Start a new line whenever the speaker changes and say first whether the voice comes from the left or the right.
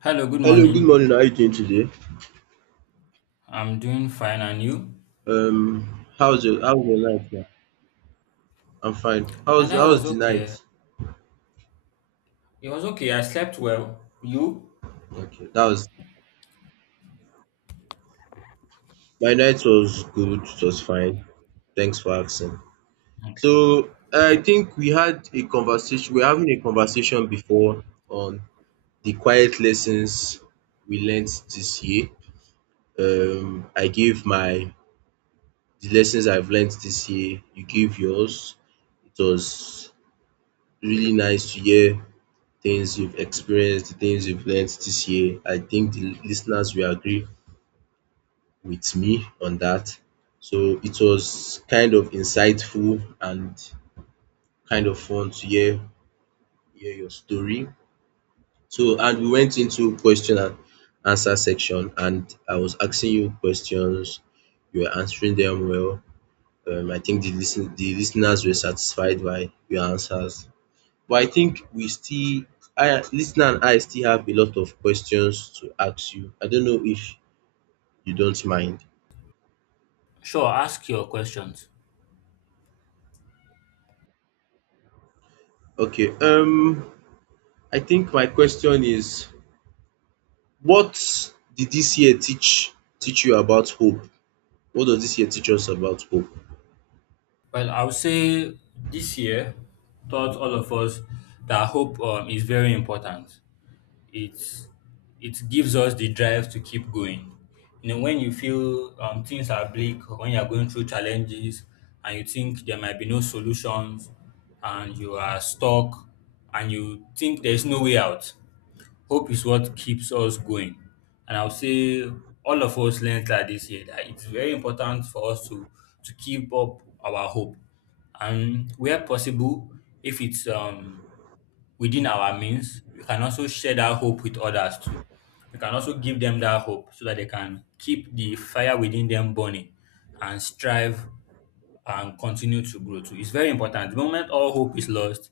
left: Hello, good
right: Hello, good morning.
left: morning.
right: How are you doing today?
left: I'm doing fine, and you?
right: How's your night, man? I'm fine. How's
left: And I
right: how's
left: was
right: the
left: okay.
right: night?
left: It was okay. I slept well. You?
right: Okay, that was my night was good. It was fine. Thanks for asking.
left: Okay.
right: So I think we had a conversation. We're having a conversation before on the quiet lessons we learned this year. I gave my The lessons I've learned this year. You gave yours. It was really nice to hear things you've experienced, the things you've learned this year. I think the listeners will agree with me on that. So it was kind of insightful and kind of fun to hear your story. So and we went into question and answer section and I was asking you questions. You were answering them well. I think the listeners were satisfied by your answers. But I think we still, I, listener and I still have a lot of questions to ask you. I don't know if you don't mind.
left: Sure, ask your questions.
right: Okay, I think my question is, what did this year teach you about hope? What does this year teach us about hope?
left: Well, I would say this year taught all of us that hope is very important. It's it gives us the drive to keep going. You know, when you feel things are bleak, or when you are going through challenges, and you think there might be no solutions, and you are stuck, and you think there's no way out. Hope is what keeps us going. And I'll say all of us learned that this year, that it's very important for us to keep up our hope. And where possible, if it's within our means, we can also share that hope with others too. We can also give them that hope so that they can keep the fire within them burning and strive and continue to grow too. It's very important. The moment all hope is lost,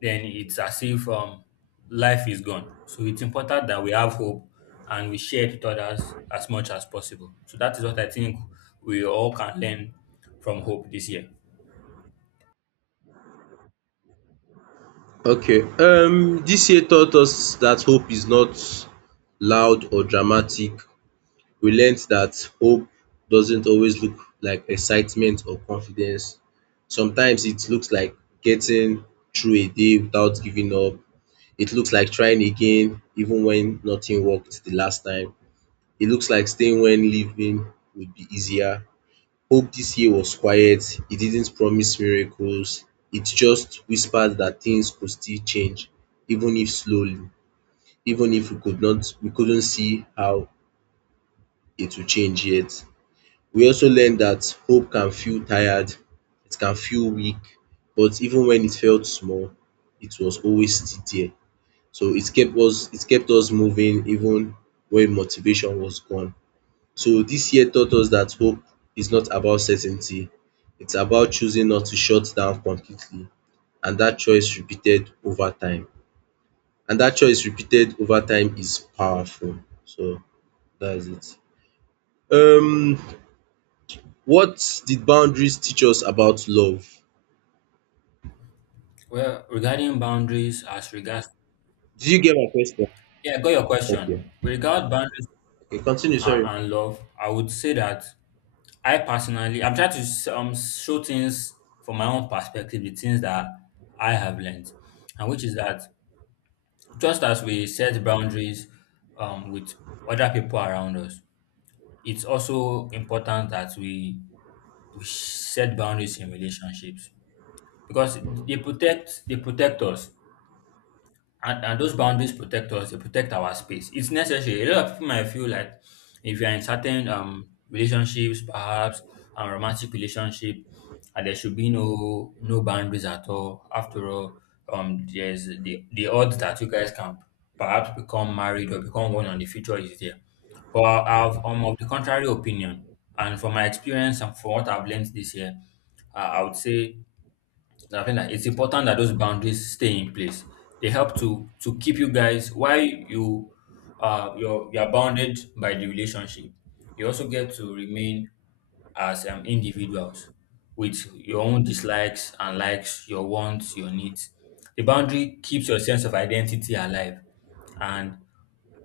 left: then it's as if life is gone. So it's important that we have hope and we share it with others as much as possible. So that is what I think we all can learn from hope this year.
right: Okay, this year taught us that hope is not loud or dramatic. We learned that hope doesn't always look like excitement or confidence. Sometimes it looks like getting through a day without giving up. It looks like trying again even when nothing worked the last time. It looks like staying when leaving would be easier. Hope this year was quiet. It didn't promise miracles. It just whispered that things could still change, even if slowly, even if we couldn't see how it would change yet. We also learned that hope can feel tired, it can feel weak, but even when it felt small, it was always still there. So it kept us moving even when motivation was gone. So this year taught us that hope is not about certainty, it's about choosing not to shut down completely and that choice repeated over time. And that choice repeated over time is powerful. So that's it. Um What did boundaries teach us about love?
left: Well, regarding boundaries, as regards,
right: Did you get my question?
left: yeah, I got your
right: Okay.
left: question. With regard boundaries
right: Okay, continue,
left: and,
right: sorry.
left: and love, I would say that I personally, I'm trying to show things from my own perspective, the things that I have learned, and which is that just as we set boundaries with other people around us, it's also important that we set boundaries in relationships because they protect us. And those boundaries protect us, they protect our space. It's necessary. A lot of people might feel like if you're in certain relationships, perhaps a romantic relationship, and there should be no boundaries at all. After all, there's the odds that you guys can perhaps become married or become one on the future is there. But I've of the contrary opinion, and from my experience and from what I've learned this year, I would say I think that it's important that those boundaries stay in place. They help to keep you guys while you you're bounded by the relationship. You also get to remain as individuals with your own dislikes and likes, your wants, your needs. The boundary keeps your sense of identity alive, and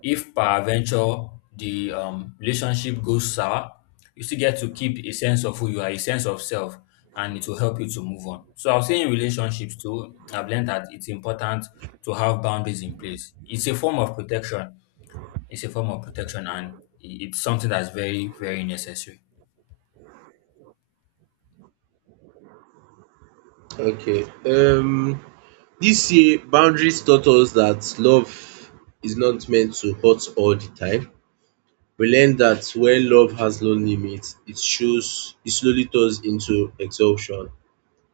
left: if per venture the relationship goes sour, you still get to keep a sense of who you are, a sense of self, and it will help you to move on. So I'll say in relationships too, I've learned that it's important to have boundaries in place. It's a form of protection. It's a form of protection, and it's something that's very, very necessary.
right: Okay. This year boundaries taught us that love is not meant to hurt all the time. We learned that when love has no limits, it shows it slowly turns into exhaustion.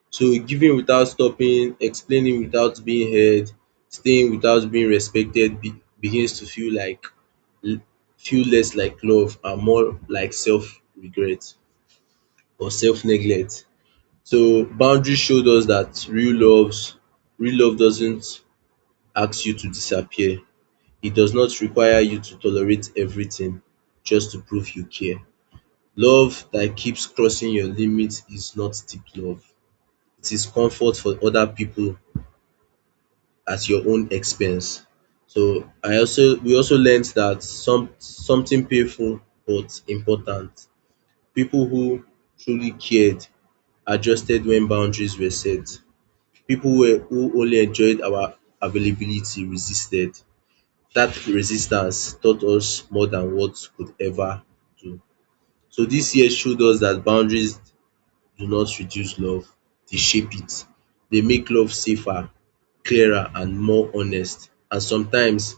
right: So giving without stopping, explaining without being heard, staying without being respected begins to feel like l- feel less like love and more like self regret or self neglect. So boundaries showed us that real love doesn't ask you to disappear. It does not require you to tolerate everything just to prove you care. Love that keeps crossing your limits is not deep love. It is comfort for other people at your own expense. So I also we also learned that something painful but important. People who truly cared adjusted when boundaries were set. People who only enjoyed our availability resisted. That resistance taught us more than words could ever do. So this year showed us that boundaries do not reduce love, they shape it. They make love safer, clearer and more honest. And sometimes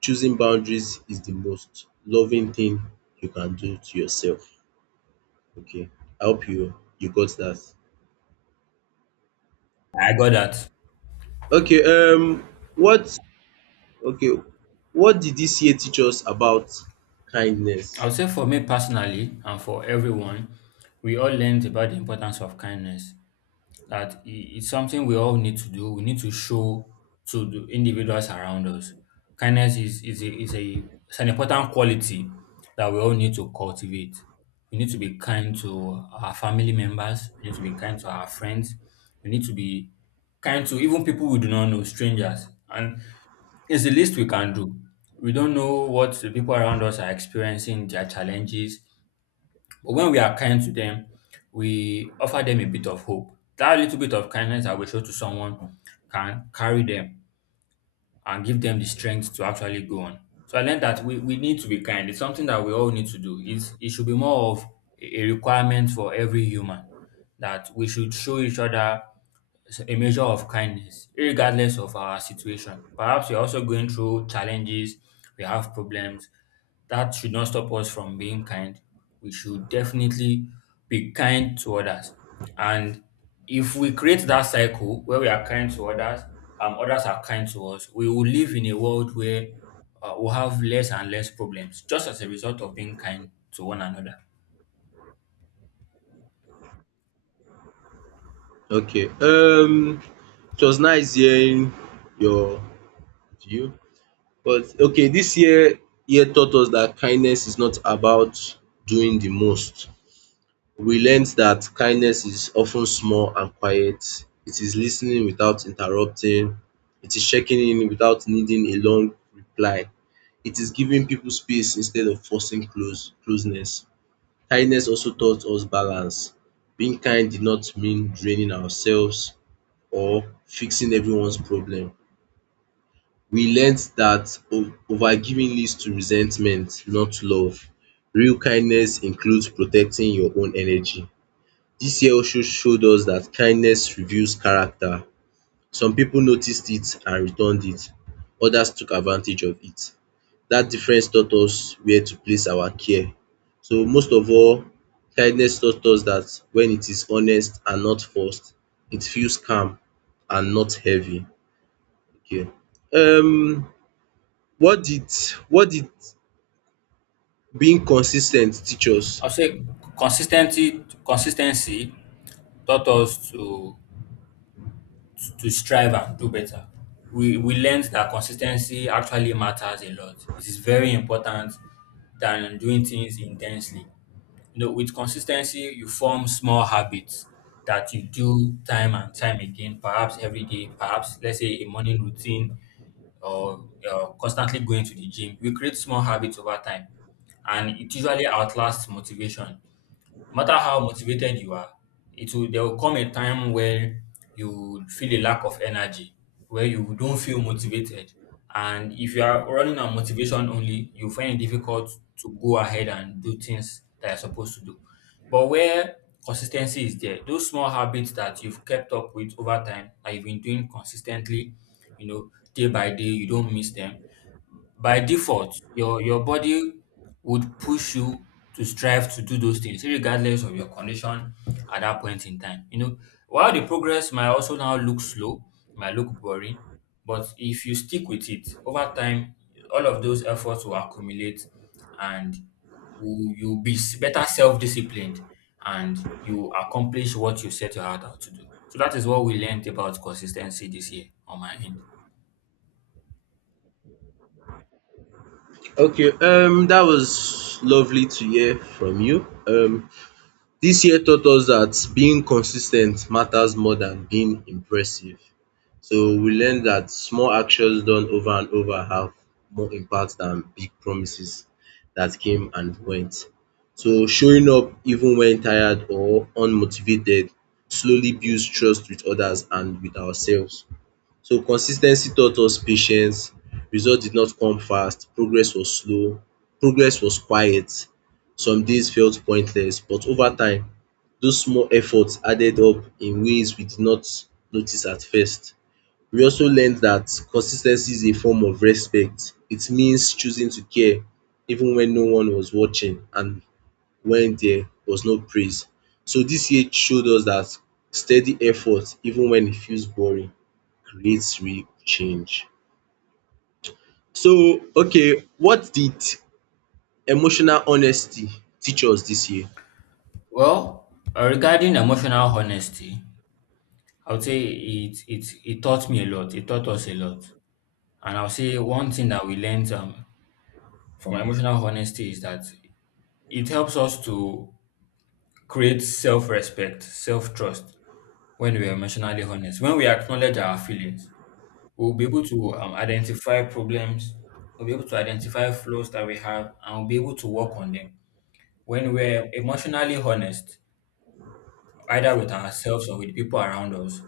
right: choosing boundaries is the most loving thing you can do to yourself. Okay, I hope you got that.
left: I got that.
right: Okay, what okay what did this year teach us about
left: I
right: kindness?
left: would say for me personally, and for everyone, we all learned about the importance of kindness, that it's something we all need to do. We need to show to the individuals around us. Kindness is a it's an important quality that we all need to cultivate. We need to be kind to our family members. We need to be kind to our friends. We need to be kind to even people we do not know, strangers. And it's the least we can do. We don't know what the people around us are experiencing, their challenges, but when we are kind to them, we offer them a bit of hope. That little bit of kindness I will show to someone can carry them and give them the strength to actually go on. So I learned that we need to be kind. It's something that we all need to do. It's, it should be more of a requirement for every human that we should show each other a measure of kindness, regardless of our situation. Perhaps we're also going through challenges, we have problems. That should not stop us from being kind. We should definitely be kind to others. And if we create that cycle where we are kind to others, others are kind to us, we will live in a world where we'll have less and less problems just as a result of being kind to one another.
right: Okay, it was nice hearing your view. But okay, this year taught us that kindness is not about doing the most. We learned that kindness is often small and quiet. It is listening without interrupting. It is checking in without needing a long reply. It is giving people space instead of forcing closeness. Kindness also taught us balance. Being kind did not mean draining ourselves or fixing everyone's problem. We learnt that overgiving leads to resentment, not love. Real kindness includes protecting your own energy. This year also showed us that kindness reveals character. Some people noticed it and returned it, others took advantage of it. That difference taught us where to place our care. So most of all, kindness taught us that when it is honest and not forced, it feels calm and not heavy. Okay. Um what did what did being consistent teach us?
left: I'll say consistency taught us to strive and do better. We learned that consistency actually matters a lot. It is very important than doing things intensely. You know, with consistency, you form small habits that you do time and time again, perhaps every day, perhaps let's say a morning routine, or constantly going to the gym. We create small habits over time, and it usually outlasts motivation. No matter how motivated you are, it will there will come a time where you feel a lack of energy, where you don't feel motivated. And if you are running on motivation only, you find it difficult to go ahead and do things that you're supposed to do. But where consistency is there, those small habits that you've kept up with over time, that you've been doing consistently, you know, day by day, you don't miss them. By default, your body would push you to strive to do those things, regardless of your condition at that point in time. You know, while the progress might also now look slow, might look boring, but if you stick with it over time, all of those efforts will accumulate, and you'll be better self-disciplined, and you accomplish what you set your heart out to do. So that is what we learned about consistency this year on my end.
right: Okay, that was lovely to hear from you. This year taught us that being consistent matters more than being impressive. So we learned that small actions done over and over have more impact than big promises that came and went. So showing up even when tired or unmotivated slowly builds trust with others and with ourselves. So consis ten cy taught us patience, result did not come fast, progress was slow, progress was quiet, some days felt pointless but over time those small efforts added up in ways we did not notice at first. We also learned dat consis ten cy is a form of respect, it means choosing to care even when no one was watching and when there was no praise. So this year showed us that steady effort, even when it feels boring, creates real change. So, okay, what did emotional honesty teach us this year?
left: Well, regarding emotional honesty, I would say it taught me a lot. It taught us a lot. And I'll say one thing that we learned from emotional honesty is that it helps us to create self-respect, self-trust when we are emotionally honest. When we acknowledge our feelings, we'll be able to identify problems, we'll be able to identify flaws that we have, and we'll be able to work on them. When we're emotionally honest, either with ourselves or with people around us,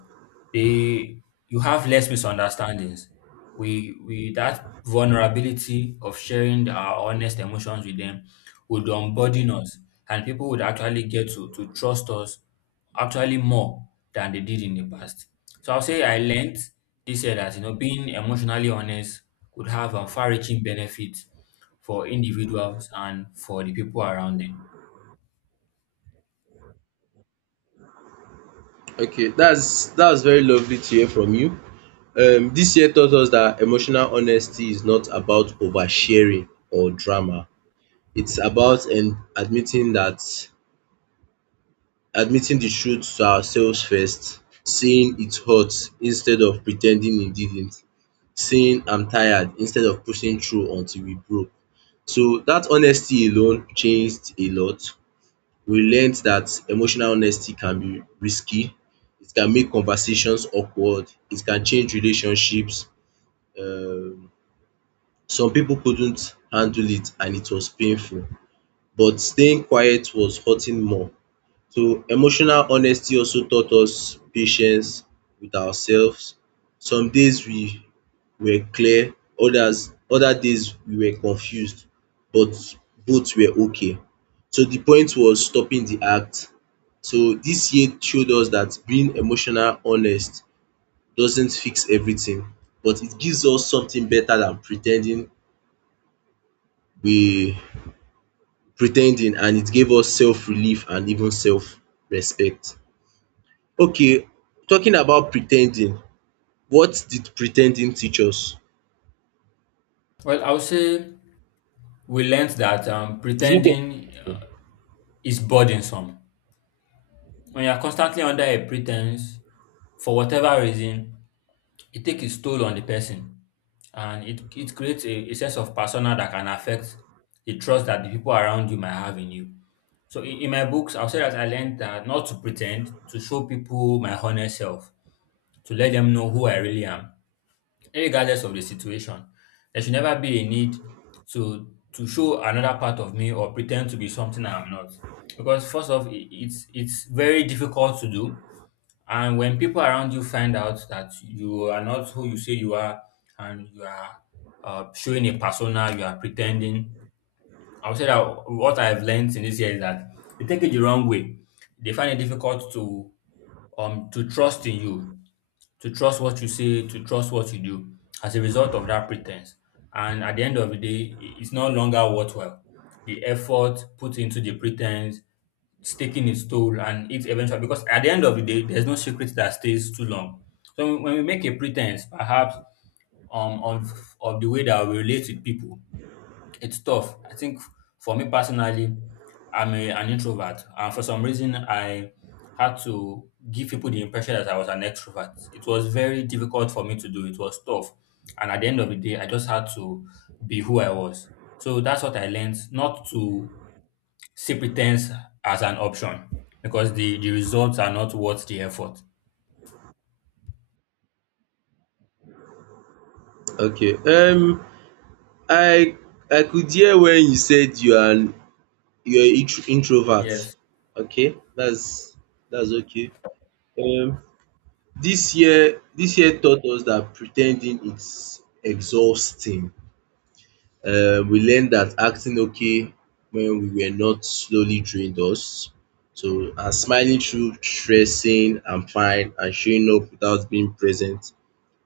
left: they you have less misunderstandings. We that vulnerability of sharing our honest emotions with them would unburden us, and people would actually get to trust us actually more than they did in the past. So I'll say I learned this year that, you know, being emotionally honest could have a far-reaching benefit for individuals and for the people around them.
right: Okay, that's very lovely to hear from you. This year taught us that emotional honesty is not about oversharing or drama. It's about and admitting that Admitting the truth to ourselves first, saying it hurts instead of pretending it didn't, saying I'm tired instead of pushing through until we broke. So that honesty alone changed a lot. We learned that emotional honesty can be risky, it can make conversations awkward, it can change relationships. Um, some people couldn't handle it and it was painful, but staying quiet was hurting more. So emotional honesty also taught us patience with ourselves. Some days we were clear, other days we were confused, but both were okay. So the point was stopping the act. So this year showed us that being emotional honest doesn't fix everything but it gives us something better than pretending. we and it gave us self relief and even self respect. Okay, talking about pretending, what did pretending teach us?
left: Well, I'll say we learned that pretending is burdensome. When you are constantly under a pretense, for whatever reason, it takes its toll on the person, and it creates a sense of persona that can affect the trust that the people around you might have in you. So, in my books, I'll say that I learned that not to pretend, to show people my honest self, to let them know who I really am. Regardless of the situation, there should never be a need to show another part of me or pretend to be something I'm not. Because first off, it's very difficult to do, and when people around you find out that you are not who you say you are, and you are showing a persona, you are pretending. I would say that what I've learned in this year is that they take it the wrong way. They find it difficult to trust in you, to trust what you say, to trust what you do as a result of that pretense. And at the end of the day, it's no longer worthwhile. The effort put into the pretense, it's taking its toll, and it eventually, because at the end of the day, there's no secret that stays too long. So when we make a pretense, perhaps um of, of the way that we relate with people, it's tough. I think for me personally, I'm a, an introvert, and for some reason, I had to give people the impression that I was an extrovert. It was very difficult for me to do. It was tough, and at the end of the day, I just had to be who I was. So that's what I learned: not to see pretense as an option, because the results are not worth the effort.
right: Okay, I I could hear when you said you are introvert.
left: Yes,
right: Okay, that's okay. Um this year taught us that pretending is exhausting. We learned that acting okay when we were not slowly drained us. So and smiling through stressing, I'm fine and showing up without being present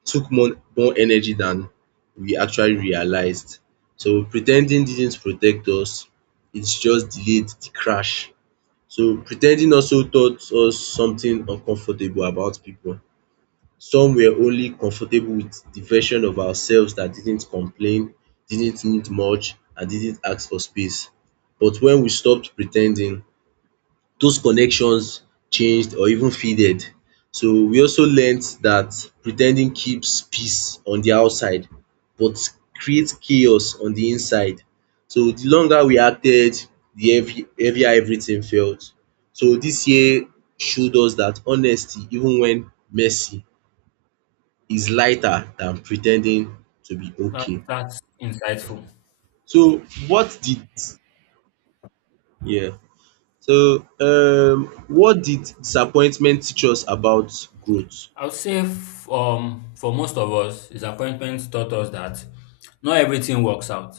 right: took more energy than we actually realized. So pretending didn't protect us, it just delayed the crash. So pretending also taught us something uncomfortable about people. Some were only comfortable with the version of ourselves that didn't complain, didn't need much and didn't ask for space. But when we stopped pretending, those connections changed or even faded. So we also learnt that pretending keeps peace on the outside but creates chaos on the inside. So the longer we acted, the heavy heavier everything felt. So this year showed us that honesty even when messy is lighter than pretending to be
left: that,
right: okay.
left: that's insightful.
right: So what did yeah what did disappointment teach us about growth?
left: I would say for most of us, disappointment taught us that not everything works out,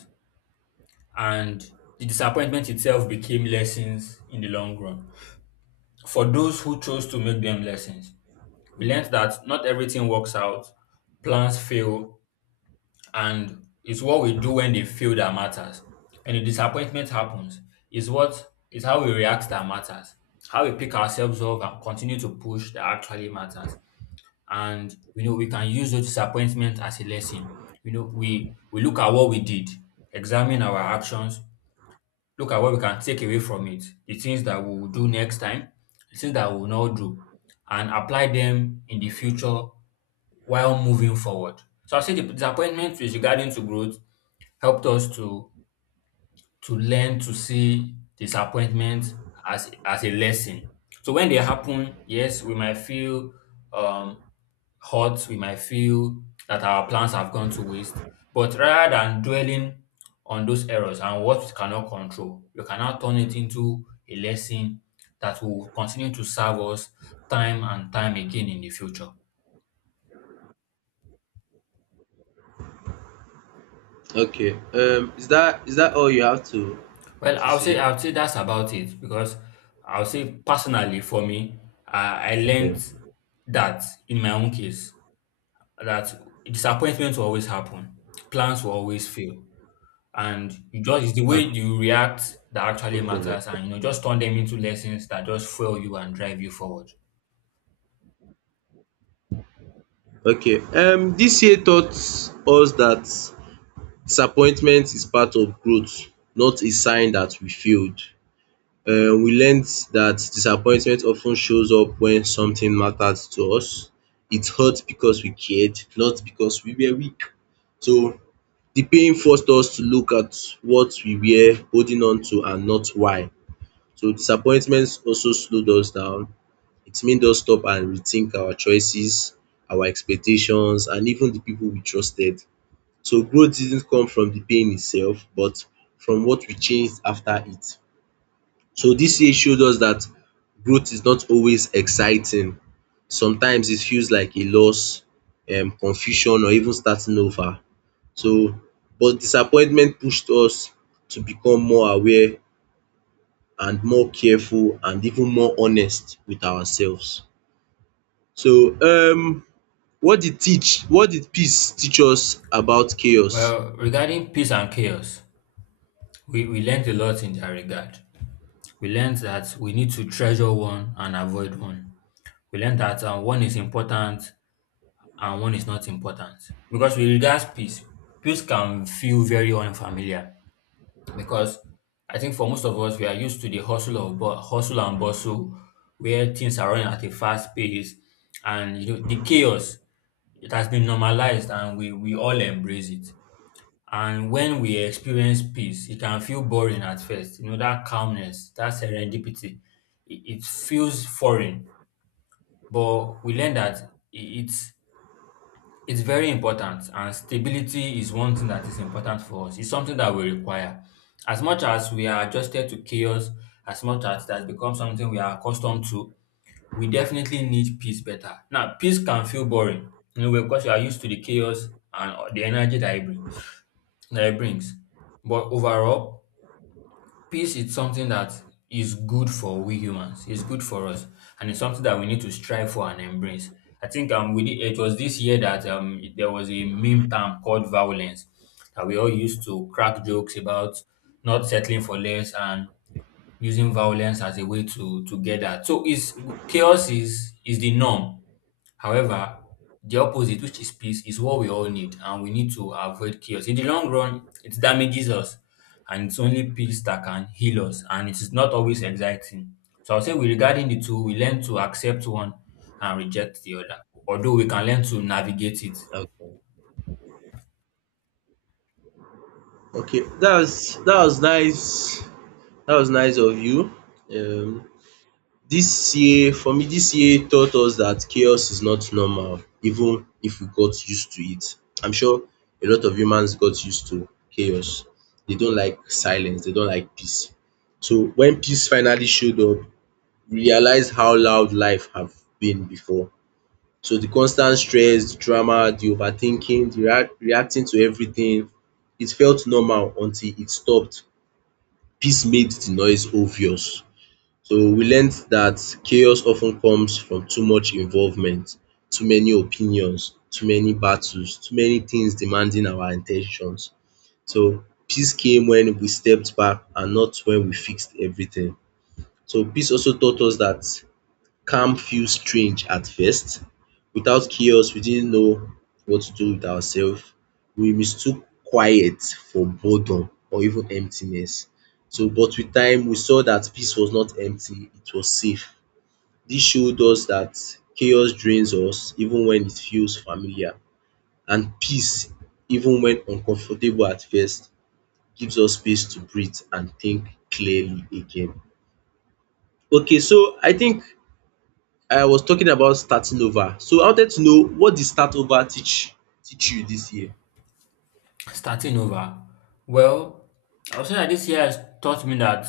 left: and the disappointment itself became lessons in the long run. For those who chose to make them lessons, we learned that not everything works out, plans fail, and it's what we do when they fail that matters. And the disappointment happens, is what is how we react that matters, how we pick ourselves up and continue to push that actually matters. And you know we can use those disappointment as a lesson. You know, we look at what we did, examine our actions, look at what we can take away from it, the things that we will do next time, the things that we will not do, and apply them in the future while moving forward. So I say the disappointment is regarding to growth, helped us to learn to see disappointment as a lesson. So when they happen, yes, we might feel um hurt, we might feel that our plans have gone to waste. But rather than dwelling on those errors and what we cannot control, we can now turn it into a lesson that will continue to serve us time and time again in the future.
right: Okay. Is that all you have
left: Well,
right: to say?
left: I will say that's about it because I will say personally for me, I
right: Okay.
left: learned that in my own case that disappointments will always happen, plans will always fail, and you just it's the way
right: Okay,
left: you react that
right: no
left: actually
right: problem.
left: matters, and you know just turn them into lessons that just fuel you and drive you forward.
right: Okay. This year taught us that disappointment is part of growth, not a sign that we failed. We learned that disappointment often shows up when something matters to us. It hurt because we cared, not because we were weak. So the pain forced us to look at what we were holding on to and not why. So disappointments also slowed us down. It made us stop and rethink our choices, our expectations, and even the people we trusted. So growth didn't come from the pain itself, but from what we changed after it. So this year showed us that growth is not always exciting. Sometimes it feels like a loss, confusion, or even starting over. So, but disappointment pushed us to become more aware and more careful and even more honest with ourselves. So what did peace teach us about chaos?
left: Well, regarding peace and chaos, we learned a lot in that regard. We learned that we need to treasure one and avoid one. We learned that one is important and one is not important. Because with regards peace, peace can feel very unfamiliar because I think for most of us we are used to the hustle and bustle where things are running at a fast pace, and you know the chaos, it has been normalized and we all embrace it. And when we experience peace, it can feel boring at first. You know, that calmness, that serendipity, it feels foreign. But we learn that it's it's very important, and stability is one thing that is important for us. It's something that we require. As much as we are adjusted to chaos, as much as that becomes something we are accustomed to, we definitely need peace better. Now, peace can feel boring, you know, because you are used to the chaos and the energy that it brings. That it brings. But overall, peace is something that is good for we humans. It's good for us, and it's something that we need to strive for and embrace. I think we did, it was this year that there was a meme term called violence that we all used to crack jokes about not settling for less and using violence as a way to get that. So is chaos is the norm. However, the opposite, which is peace, is what we all need, and we need to avoid chaos. In the long run, it damages us, and it's only peace that can heal us, and it is not always exciting. So I'll say, with regarding the two, we learn to accept one and reject the other, although we can learn to navigate it.
right: Okay. Okay, that was nice. That was nice of you. Um, this year, for me, this year taught us that chaos is not normal, even if we got used to it. I'm sure a lot of humans got used to chaos. They don't like silence. They don't like peace. So when peace finally showed up, realize how loud life have been before. So the constant stress, the drama, the overthinking, the reacting to everything, it felt normal until it stopped. Peace made the noise obvious. So we learned that chaos often comes from too much involvement, too many opinions, too many battles, too many things demanding our intentions. So peace came when we stepped back and not when we fixed everything. So peace also taught us that calm feels strange at first. Without chaos, we didn't know what to do with ourselves. We mistook quiet for boredom or even emptiness. But with time, we saw that peace was not empty, it was safe. This showed us that chaos drains us even when it feels familiar. And peace, even when uncomfortable at first, gives us space to breathe and think clearly again. Okay, so I think I was talking about starting over. So I wanted to know, what did start over teach you this year?
left: Starting over, well, I'll say that this year has taught me that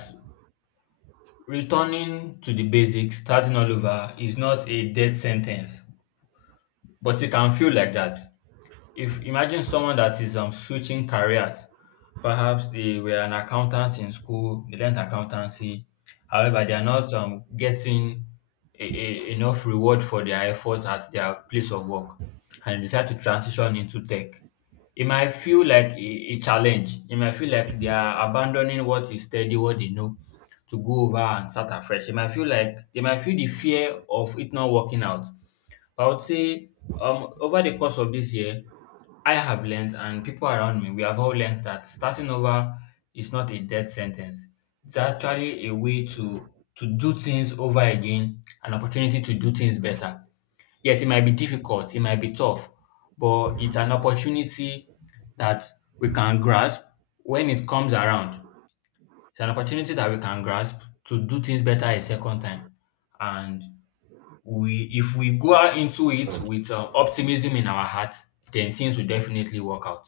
left: returning to the basics, starting all over, is not a death sentence, but it can feel like that. If imagine someone that is switching careers, perhaps they were an accountant in school, they learned accountancy. However, they are not getting enough reward for their efforts at their place of work, and they decide to transition into tech. It might feel like a challenge. It might feel like they are abandoning what is steady, what they know, to go over and start afresh. It might feel like they might feel the fear of it not working out. But I would say, over the course of this year, I have learned, and people around me, we have all learned that starting over is not a death sentence. It's actually a way to do things over again, an opportunity to do things better. Yes, it might be difficult, it might be tough, but it's an opportunity that we can grasp when it comes around. It's an opportunity that we can grasp to do things better a second time. And we if we go out into it with optimism in our heart, then things will definitely work out.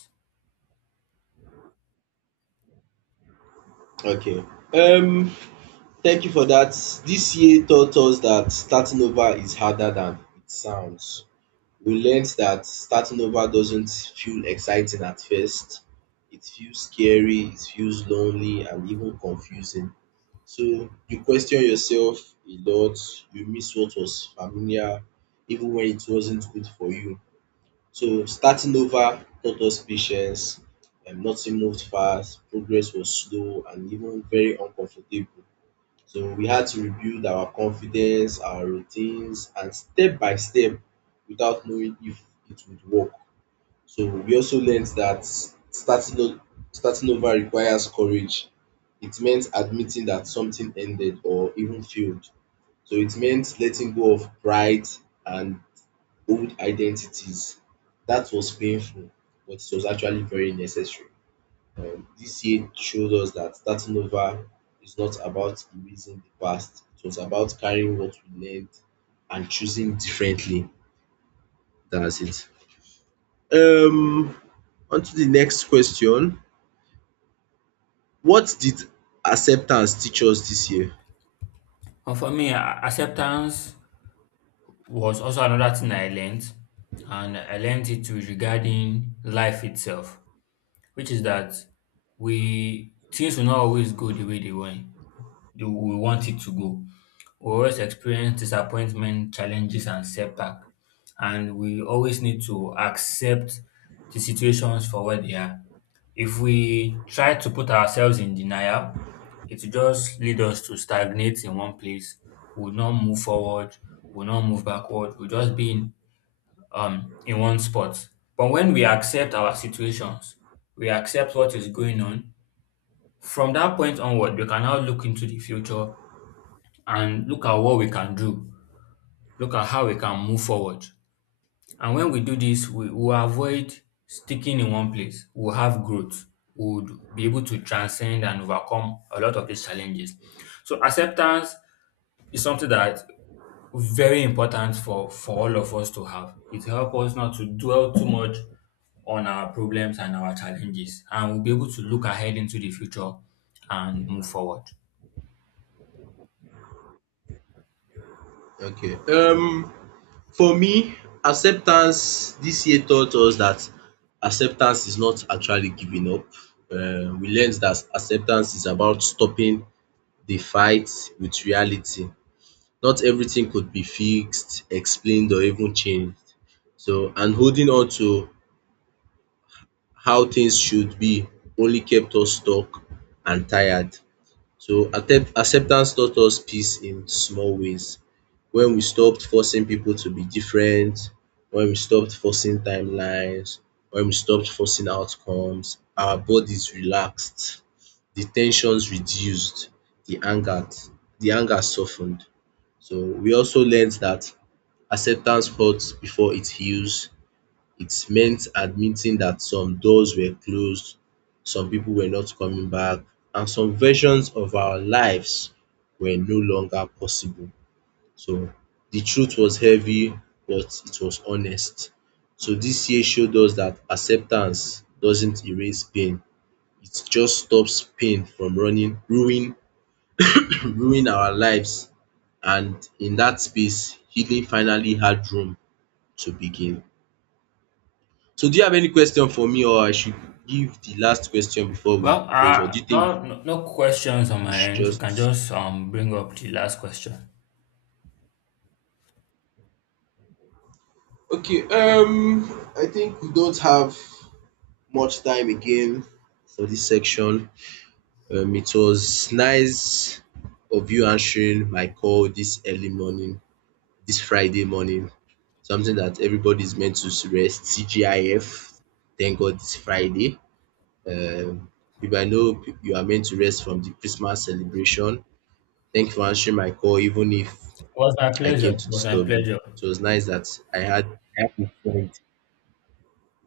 right: Okay. Um, thank you for that. This year taught us that starting over is harder than it sounds. We learned that starting over doesn't feel exciting at first. It feels scary, it feels lonely, and even confusing. So you question yourself a lot, you miss what was familiar, even when it wasn't good for you. So starting over taught us patience. Nothing moved fast, progress was slow and even very uncomfortable. So we had to rebuild our confidence, our routines, and step by step without knowing if it would work. So we also learned that starting o- starting over requires courage. It meant admitting that something ended or even failed. So it meant letting go of pride and old identities. That was painful, but it was actually very necessary. This year showed us that starting over is not about erasing the past, it was about carrying what we learned and choosing differently. That's it. Um, on to the next question. What did acceptance teach us this year?
left: And for me, acceptance was also another thing I learned, and I learned it regarding life itself, which is that we things will not always go the way we want it to go. We always experience disappointment, challenges, and setback, and we always need to accept the situations for what they are. If we try to put ourselves in denial, it will just lead us to stagnate in one place. We will not move forward, we will not move backward, we'll just be in one spot. But when we accept our situations, we accept what is going on, from that point onward, we can now look into the future and look at what we can do, look at how we can move forward. And when we do this, we will avoid sticking in one place. We'll have growth. We'll be able to transcend and overcome a lot of these challenges. So acceptance is something that very important for all of us to have. It helps us not to dwell too much on our problems and our challenges, and we'll be able to look ahead into the future and move forward.
right: Okay. For me, acceptance this year taught us that acceptance is not actually giving up. We learned that acceptance is about stopping the fight with reality. Not everything could be fixed, explained, or even changed. So, and holding on to how things should be only kept us stuck and tired. So acceptance taught us peace in small ways. When we stopped forcing people to be different, when we stopped forcing timelines, when we stopped forcing outcomes, our bodies relaxed, the tensions reduced, the anger the anger softened. So we also learned that acceptance hurts before it heals. It meant admitting that some doors were closed, some people were not coming back, and some versions of our lives were no longer possible. So the truth was heavy, but it was honest. So this year showed us that acceptance doesn't erase pain. It just stops pain from ruin our lives. And in that space, healing finally had room to begin. So do you have any question for me, or I should give the last question before we
left: Well,
right: close, or do you think
left: no questions on
right: we
left: my
right: should
left: end. You can
right: just…
left: just bring up the last question. It
right: Okay, um, I think we don't have much time again for this section. Um, it was nice of you answering my call this early morning, this Friday morning. Something that everybody is meant to rest, CGIF, thank God it's Friday. Um, if I know you are meant to rest from the Christmas celebration, thank you for answering my call, even if
left: was my
right: I
left: pleasure.
right: came
left: It
right: to
left: was my
right: disturb you.
left: pleasure.
right: It was nice that I had I have a friend.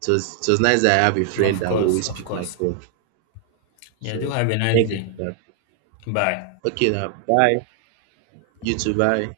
right: It was nice that I have a friend
left: Of
right: that will
left: course,
right: always
left: of
right: pick my
left: course.
right: call.
left: Yeah, do
right: So
left: have a nice
right: thank you for
left: day.
right: that.
left: Bye.
right: Okay now. Bye. You too, bye.